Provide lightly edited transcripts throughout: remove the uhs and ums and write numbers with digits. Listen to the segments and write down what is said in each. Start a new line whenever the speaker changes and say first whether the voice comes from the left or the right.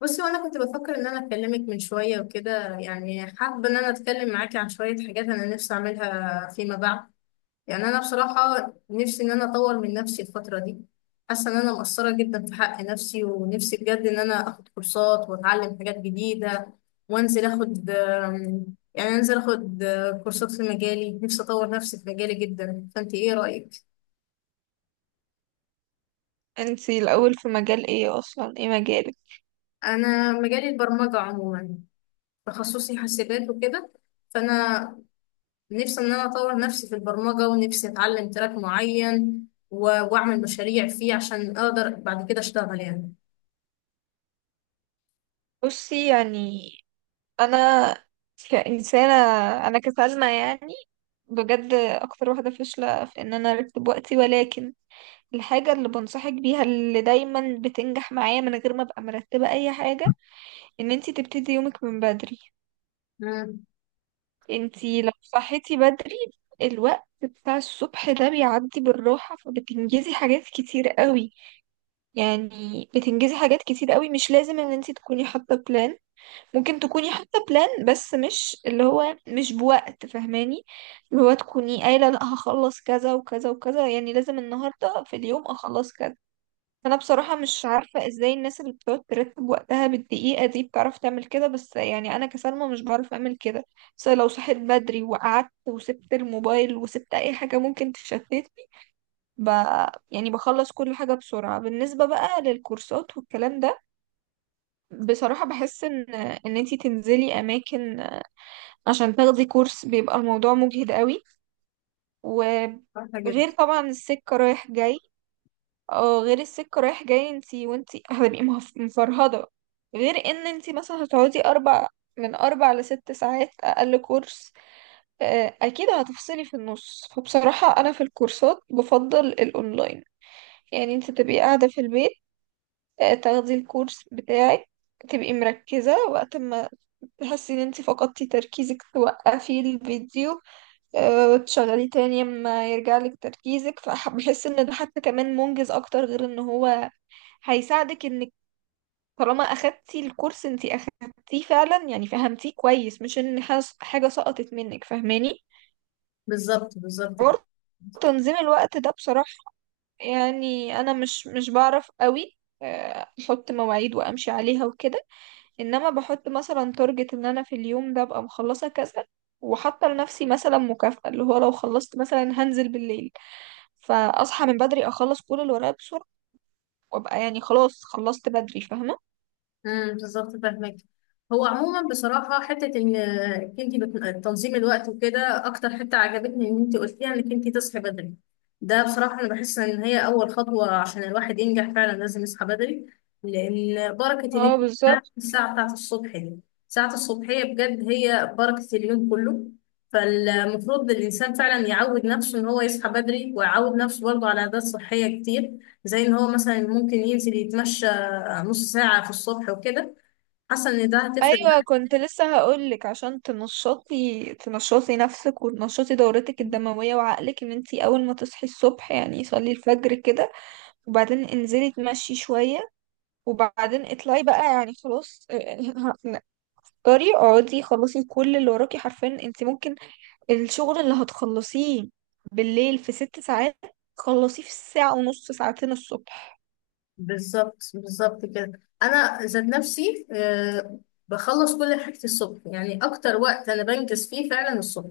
left: بصي، وانا كنت بفكر ان انا اكلمك من شويه وكده، يعني حابه ان انا اتكلم معاكي عن شويه حاجات انا نفسي اعملها فيما بعد. يعني انا بصراحه نفسي ان انا اطور من نفسي الفتره دي. حاسه ان انا مقصره جدا في حق نفسي، ونفسي بجد ان انا اخد كورسات واتعلم حاجات جديده وانزل اخد يعني انزل اخد كورسات في مجالي. نفسي اطور نفسي في مجالي جدا. فانت ايه رايك؟
right: انتي الاول في مجال ايه؟ اصلا ايه مجالك؟
left: انا مجالي البرمجه عموما. تخصصي حاسبات وكده. فانا نفسي ان انا اطور نفسي في البرمجة، ونفسي اتعلم تراك معين واعمل مشاريع فيه عشان اقدر بعد كده اشتغل يعني.
right: بصي يعني انا كإنسانة، انا كسلمى يعني بجد اكتر واحدة فاشلة في ان انا ارتب وقتي، ولكن الحاجة اللي بنصحك بيها اللي دايما بتنجح معايا من غير ما ابقى مرتبة اي حاجة، ان انتي تبتدي يومك من بدري.
left: امم.
right: انتي لو صحيتي بدري، الوقت بتاع الصبح ده بيعدي بالراحة فبتنجزي حاجات كتير قوي. يعني بتنجزي حاجات كتير قوي، مش لازم ان انتي تكوني حاطة بلان. ممكن تكوني حاطة بلان بس مش اللي هو مش بوقت، فاهماني؟ اللي هو تكوني قايلة لا، هخلص كذا وكذا وكذا، يعني لازم النهاردة في اليوم اخلص كذا. فانا بصراحة مش عارفة ازاي الناس اللي بتقعد ترتب وقتها بالدقيقة دي بتعرف تعمل كده، بس يعني انا كسلمى مش بعرف اعمل كده. بس لو صحيت بدري وقعدت وسبت الموبايل وسبت اي حاجة ممكن تشتتني، ب... يعني بخلص كل حاجة بسرعة. بالنسبة بقى للكورسات والكلام ده، بصراحة بحس ان انتي تنزلي اماكن عشان تاخدي كورس بيبقى الموضوع مجهد قوي،
left: صح جدا.
right: وغير طبعا السكة رايح جاي. اه، غير السكة رايح جاي انتي وانتي هتبقي مفرهدة، غير ان انتي مثلا هتقعدي اربع، من اربع لست ساعات اقل كورس. اكيد هتفصلي في النص. فبصراحة انا في الكورسات بفضل الاونلاين، يعني انتي تبقي قاعدة في البيت، تاخدي الكورس بتاعك، تبقي مركزة. وقت ما تحسي ان انتي فقدتي تركيزك توقفي الفيديو، تشغليه تاني اما يرجع لك تركيزك. فبحس ان ده حتى كمان منجز اكتر، غير ان هو هيساعدك انك، طالما اخدتي الكورس، انتي اخدتيه فعلا، يعني فهمتيه كويس، مش ان حاجة سقطت منك. فاهماني؟
left: بالظبط بالظبط كده.
right: حوار تنظيم الوقت ده بصراحة، يعني انا مش بعرف قوي احط مواعيد وامشي عليها وكده. انما بحط مثلا تارجت ان انا في اليوم ده ابقى مخلصة كذا، وحاطة لنفسي مثلا مكافأة اللي هو لو خلصت مثلا هنزل بالليل. فاصحى من بدري اخلص كل اللي ورايا بسرعه، وابقى يعني خلاص خلصت بدري، فاهمه؟
left: بالظبط فاهمك. هو عموما بصراحه حته ان انت تنظيم الوقت وكده اكتر حته عجبتني، ان انت قلتيها انك انت تصحي بدري. ده بصراحه انا بحس ان هي اول خطوه. عشان الواحد ينجح فعلا لازم يصحى بدري، لان بركه
right: اه،
left: اليوم ده
right: بالظبط.
left: الساعه بتاعه الصبح دي. ساعه الصبحيه بجد هي بركه اليوم كله. فالمفروض الانسان فعلا يعود نفسه ان هو يصحى بدري، ويعود نفسه برضه على عادات صحيه كتير، زي ان هو مثلا ممكن ينزل يتمشى نص ساعة في الصبح وكده. حاسة إن ده هتفرق
right: ايوه،
left: معايا.
right: كنت لسه هقولك عشان تنشطي، تنشطي نفسك وتنشطي دورتك الدمويه وعقلك، ان انتي اول ما تصحي الصبح يعني صلي الفجر كده، وبعدين انزلي تمشي شويه، وبعدين اطلعي بقى يعني خلاص يعني اقدري اقعدي خلصي كل اللي وراكي. حرفيا انتي ممكن الشغل اللي هتخلصيه بالليل في ست ساعات تخلصيه في الساعه ونص ساعتين الصبح.
left: بالظبط بالظبط كده. أنا ذات نفسي بخلص كل حاجتي الصبح. يعني أكتر وقت أنا بنجز فيه فعلا الصبح.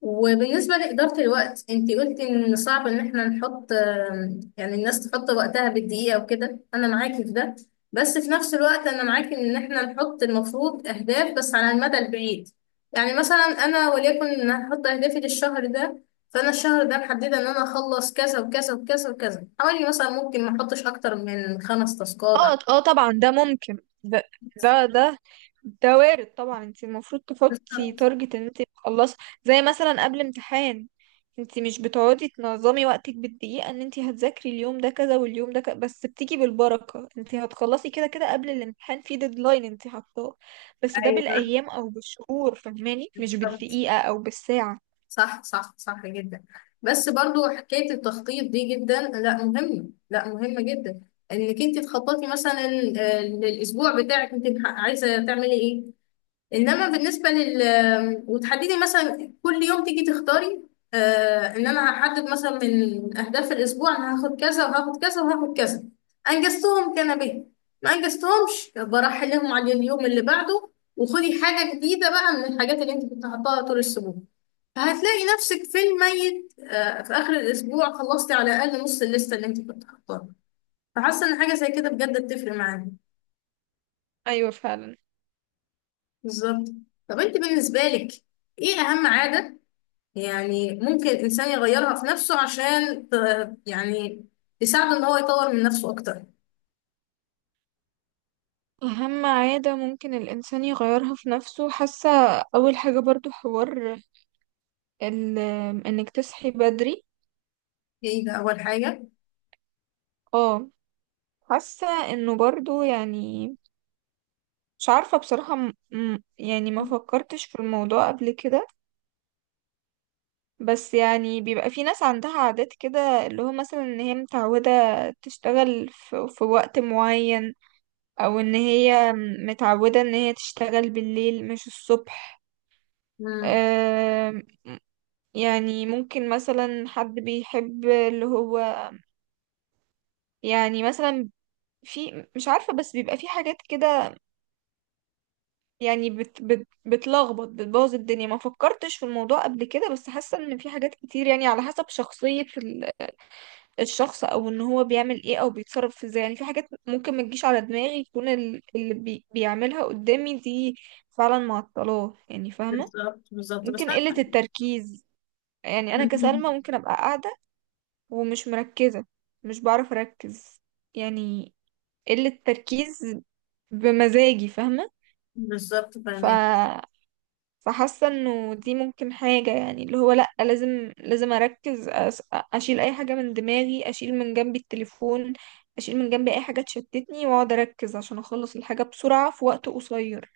left: وبالنسبة لإدارة الوقت، انتي قلتي ان صعب ان احنا نحط يعني الناس تحط وقتها بالدقيقة وكده، انا معاكي في ده. بس في نفس الوقت انا معاكي ان احنا نحط المفروض اهداف بس على المدى البعيد. يعني مثلا، انا وليكن ان هحط اهدافي للشهر ده. فانا الشهر ده محددة ان انا اخلص كذا وكذا وكذا وكذا، حوالي مثلا ممكن ما احطش اكتر من 5 تاسكات.
right: اه اه، طبعا ده ممكن. ده ده ده, ده وارد طبعا. انت المفروض تحطي
left: بالظبط.
right: تارجت ان انت تخلصي، زي مثلا قبل امتحان، انت مش بتقعدي تنظمي وقتك بالدقيقة ان انت هتذاكري اليوم ده كذا واليوم ده كذا، بس بتيجي بالبركة، انت هتخلصي كده كده قبل الامتحان، في ديدلاين انت حاطاه، بس ده
left: ايوه
right: بالايام او بالشهور، فاهماني؟ مش
left: بالظبط.
right: بالدقيقة او بالساعة.
left: صح صح صح جدا. بس برضو حكاية التخطيط دي جدا لا مهمة، لا مهمة جدا. انك انت تخططي مثلا للاسبوع بتاعك انت عايزة تعملي ايه. انما بالنسبة لل وتحددي مثلا كل يوم تيجي تختاري، ان انا هحدد مثلا من اهداف الاسبوع انا هاخد كذا وهاخد كذا وهاخد كذا. انجزتهم كان به، ما انجزتهمش برحلهم على اليوم اللي بعده، وخدي حاجة جديدة بقى من الحاجات اللي انت كنت حاطاها طول الاسبوع. فهتلاقي نفسك في الميت آه، في آخر الأسبوع خلصتي على الأقل نص الليستة اللي أنت كنت حاطاها. فحاسة إن حاجة زي كده بجد بتفرق معانا.
right: ايوه فعلا.
left: بالظبط. طب أنت بالنسبة لك إيه أهم عادة يعني ممكن الإنسان يغيرها في نفسه عشان يعني تساعده إن هو يطور من نفسه أكتر؟
right: أهم عادة ممكن الإنسان يغيرها في نفسه، حاسة أول حاجة برضو حوار ال- انك تصحي بدري.
left: إيه ده أول حاجة؟
right: اه، حاسة انه برضو يعني، مش عارفة بصراحة يعني ما فكرتش في الموضوع قبل كده، بس يعني بيبقى في ناس عندها عادات كده، اللي هو مثلا ان هي متعودة تشتغل في وقت معين، او ان هي متعودة ان هي تشتغل بالليل مش الصبح.
left: مم.
right: أم... يعني ممكن مثلا حد بيحب اللي هو، يعني مثلا في، مش عارفة، بس بيبقى في حاجات كده، يعني بت بت بتلخبط بتبوظ الدنيا. ما فكرتش في الموضوع قبل كده، بس حاسة ان في حاجات كتير يعني على حسب شخصية الشخص، او ان هو بيعمل ايه او بيتصرف ازاي، يعني في حاجات ممكن ما تجيش على دماغي يكون اللي بيعملها قدامي دي فعلا معطلاه، يعني فاهمة؟
left: بالظبط بالظبط
right: ممكن قلة التركيز، يعني انا
left: مم.
right: كسلمى ممكن ابقى قاعدة ومش مركزة، مش بعرف اركز. يعني قلة تركيز بمزاجي، فاهمة؟
left: بالظبط
right: ف
left: فاهمك.
right: فحاسه انه دي ممكن حاجه، يعني اللي هو لا، لازم اركز. اشيل اي حاجه من دماغي، اشيل من جنبي التليفون، اشيل من جنبي اي حاجه تشتتني، واقعد اركز عشان اخلص الحاجه بسرعه في وقت قصير.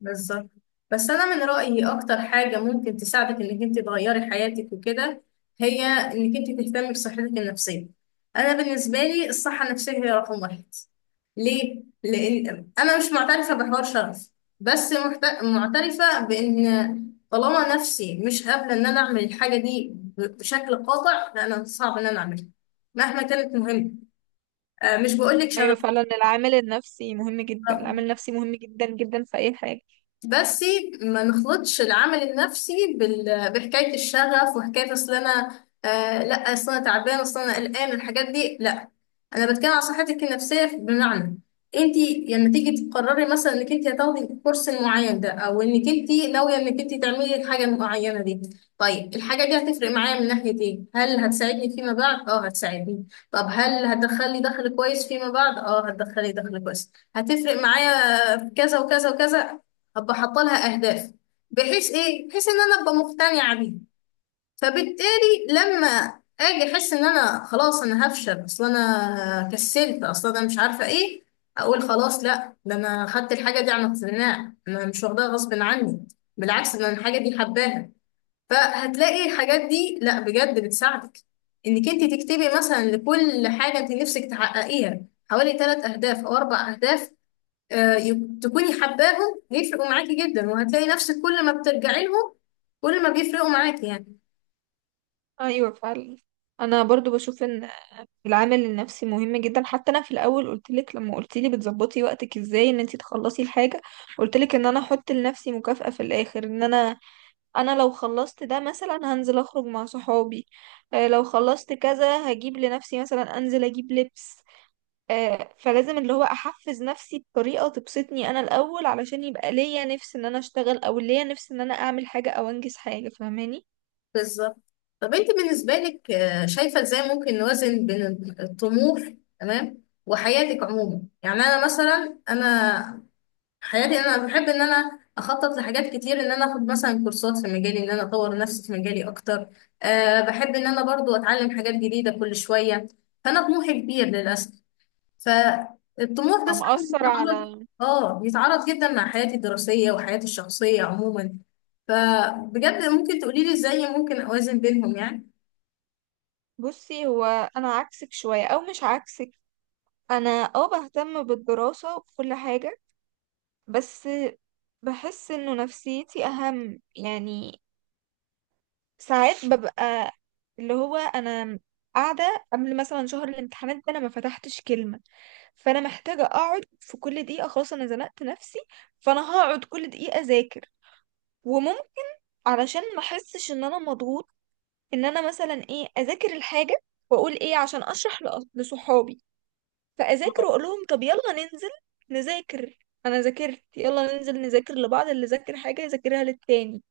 left: بالظبط بس انا من رايي اكتر حاجه ممكن تساعدك انك انت تغيري حياتك وكده، هي انك انت تهتمي بصحتك النفسيه. انا بالنسبه لي الصحه النفسيه هي رقم واحد. ليه؟ لان انا مش معترفه بحوار شرف. بس معترفه بان طالما نفسي مش قابله ان انا اعمل الحاجه دي بشكل قاطع، فانا صعب ان انا اعملها، مهما كانت مهمه. مش بقول لك
right: ايوه
left: شرف.
right: فعلا، العامل النفسي مهم جدا. العامل النفسي مهم جدا جدا في اي حاجه.
left: بس ما نخلطش العمل النفسي بحكاية الشغف وحكاية اصل انا لا، اصل انا تعبان، اصل انا قلقان، الحاجات دي لا. انا بتكلم عن صحتك النفسيه، بمعنى انت لما تيجي تقرري مثلا انك انت هتاخدي الكورس المعين ده، او انك انت ناويه انك انت تعملي الحاجه المعينه دي، طيب الحاجه دي هتفرق معايا من ناحيه ايه؟ هل هتساعدني فيما بعد؟ اه هتساعدني. طب هل هتدخلي دخل كويس فيما بعد؟ اه هتدخلي دخل كويس، هتفرق معايا في كذا وكذا وكذا. ابقى حاطه لها اهداف، بحيث ايه؟ بحيث ان انا ابقى مقتنعه بيها. فبالتالي لما اجي احس ان انا خلاص انا هفشل، اصل انا كسلت، اصل انا مش عارفه ايه، اقول خلاص لا، ده انا خدت الحاجه دي عن اقتناع، انا مش واخداها غصب عني، بالعكس، ده انا الحاجه دي حباها. فهتلاقي الحاجات دي لا بجد بتساعدك انك انت تكتبي مثلا لكل حاجه انت نفسك تحققيها حوالي 3 اهداف او 4 اهداف. تكوني حباهم هيفرقوا معاكي جدا، وهتلاقي نفسك كل ما بترجعي لهم، كل ما بيفرقوا معاكي يعني.
right: ايوه فعلا، انا برضو بشوف ان العامل النفسي مهم جدا. حتى انا في الاول قلت لك لما قلت لي بتظبطي وقتك ازاي ان انت تخلصي الحاجه، قلت لك ان انا احط لنفسي مكافأة في الاخر، ان انا لو خلصت ده مثلا هنزل اخرج مع صحابي، لو خلصت كذا هجيب لنفسي مثلا، انزل اجيب لبس. فلازم اللي هو احفز نفسي بطريقة تبسطني انا الاول، علشان يبقى ليا نفس ان انا اشتغل، او ليا نفس ان انا اعمل حاجة او انجز حاجة، فاهماني؟
left: بالظبط. طب انت بالنسبة لك شايفة ازاي ممكن نوازن بين الطموح، تمام، وحياتك عموما؟ يعني انا مثلا، انا حياتي انا بحب ان انا اخطط لحاجات كتير، ان انا اخد مثلا كورسات في مجالي، ان انا اطور نفسي في مجالي اكتر. أه بحب ان انا برضو اتعلم حاجات جديدة كل شوية. فانا طموحي كبير للاسف. فالطموح ده ساعات
right: فمأثر
left: بيتعارض.
right: على،
left: اه بيتعارض جدا مع حياتي الدراسية وحياتي الشخصية عموما. فبجد ممكن تقولي لي ازاي ممكن اوازن بينهم يعني.
right: بصي هو، انا عكسك شوية او مش عكسك. انا اه بهتم بالدراسة وكل حاجة، بس بحس انه نفسيتي اهم يعني. ساعات ببقى اللي هو انا قاعده قبل مثلا شهر الامتحانات ده انا ما فتحتش كلمه، فانا محتاجه اقعد في كل دقيقه، خلاص انا زنقت نفسي، فانا هقعد كل دقيقه اذاكر. وممكن علشان ما احسش ان انا مضغوط، ان انا مثلا ايه، اذاكر الحاجه واقول ايه عشان اشرح لصحابي، فاذاكر واقول لهم طب يلا ننزل نذاكر، انا ذاكرت يلا ننزل نذاكر لبعض، اللي ذاكر حاجه يذاكرها للتاني،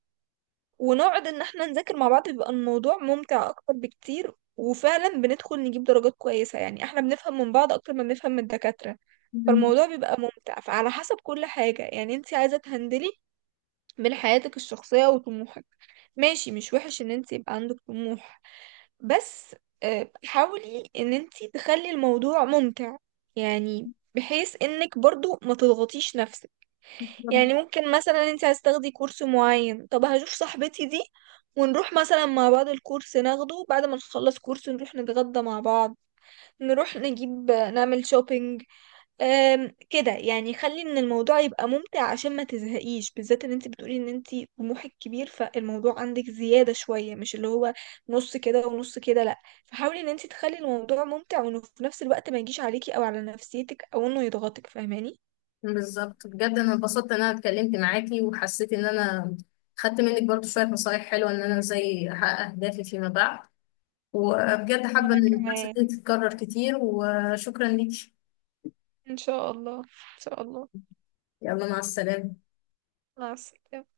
right: ونقعد ان احنا نذاكر مع بعض. بيبقى الموضوع ممتع اكتر بكتير، وفعلا بندخل نجيب درجات كويسة، يعني احنا بنفهم من بعض اكتر ما بنفهم من الدكاترة.
left: مم.
right: فالموضوع بيبقى ممتع. فعلى حسب كل حاجة يعني انت عايزة تهندلي من حياتك الشخصية وطموحك. ماشي، مش وحش ان انت يبقى عندك طموح، بس حاولي ان انت تخلي الموضوع ممتع، يعني بحيث انك برضو ما تضغطيش نفسك. يعني ممكن مثلا انت عايز تاخدي كورس معين، طب هشوف صاحبتي دي ونروح مثلا مع بعض الكورس ناخده، بعد ما نخلص كورس نروح نتغدى مع بعض، نروح نجيب نعمل شوبينج. أم كده يعني، خلي ان الموضوع يبقى ممتع عشان ما تزهقيش، بالذات ان انت بتقولي ان انت طموحك كبير، فالموضوع عندك زيادة شوية، مش اللي هو نص كده ونص كده، لا. فحاولي ان انت تخلي الموضوع ممتع، وانه في نفس الوقت ما يجيش عليكي او على نفسيتك، او انه يضغطك، فاهماني؟
left: بالظبط بجد انا اتبسطت ان انا اتكلمت معاكي، وحسيت ان انا خدت منك برضو شوية نصايح حلوة ان انا ازاي احقق اهدافي فيما بعد. وبجد حابة
right: وانا
left: ان المحادثة
right: كمان،
left: دي تتكرر كتير، وشكرا ليكي.
right: إن شاء الله، إن شاء الله.
left: يلا، مع السلامة.
right: مع السلامة.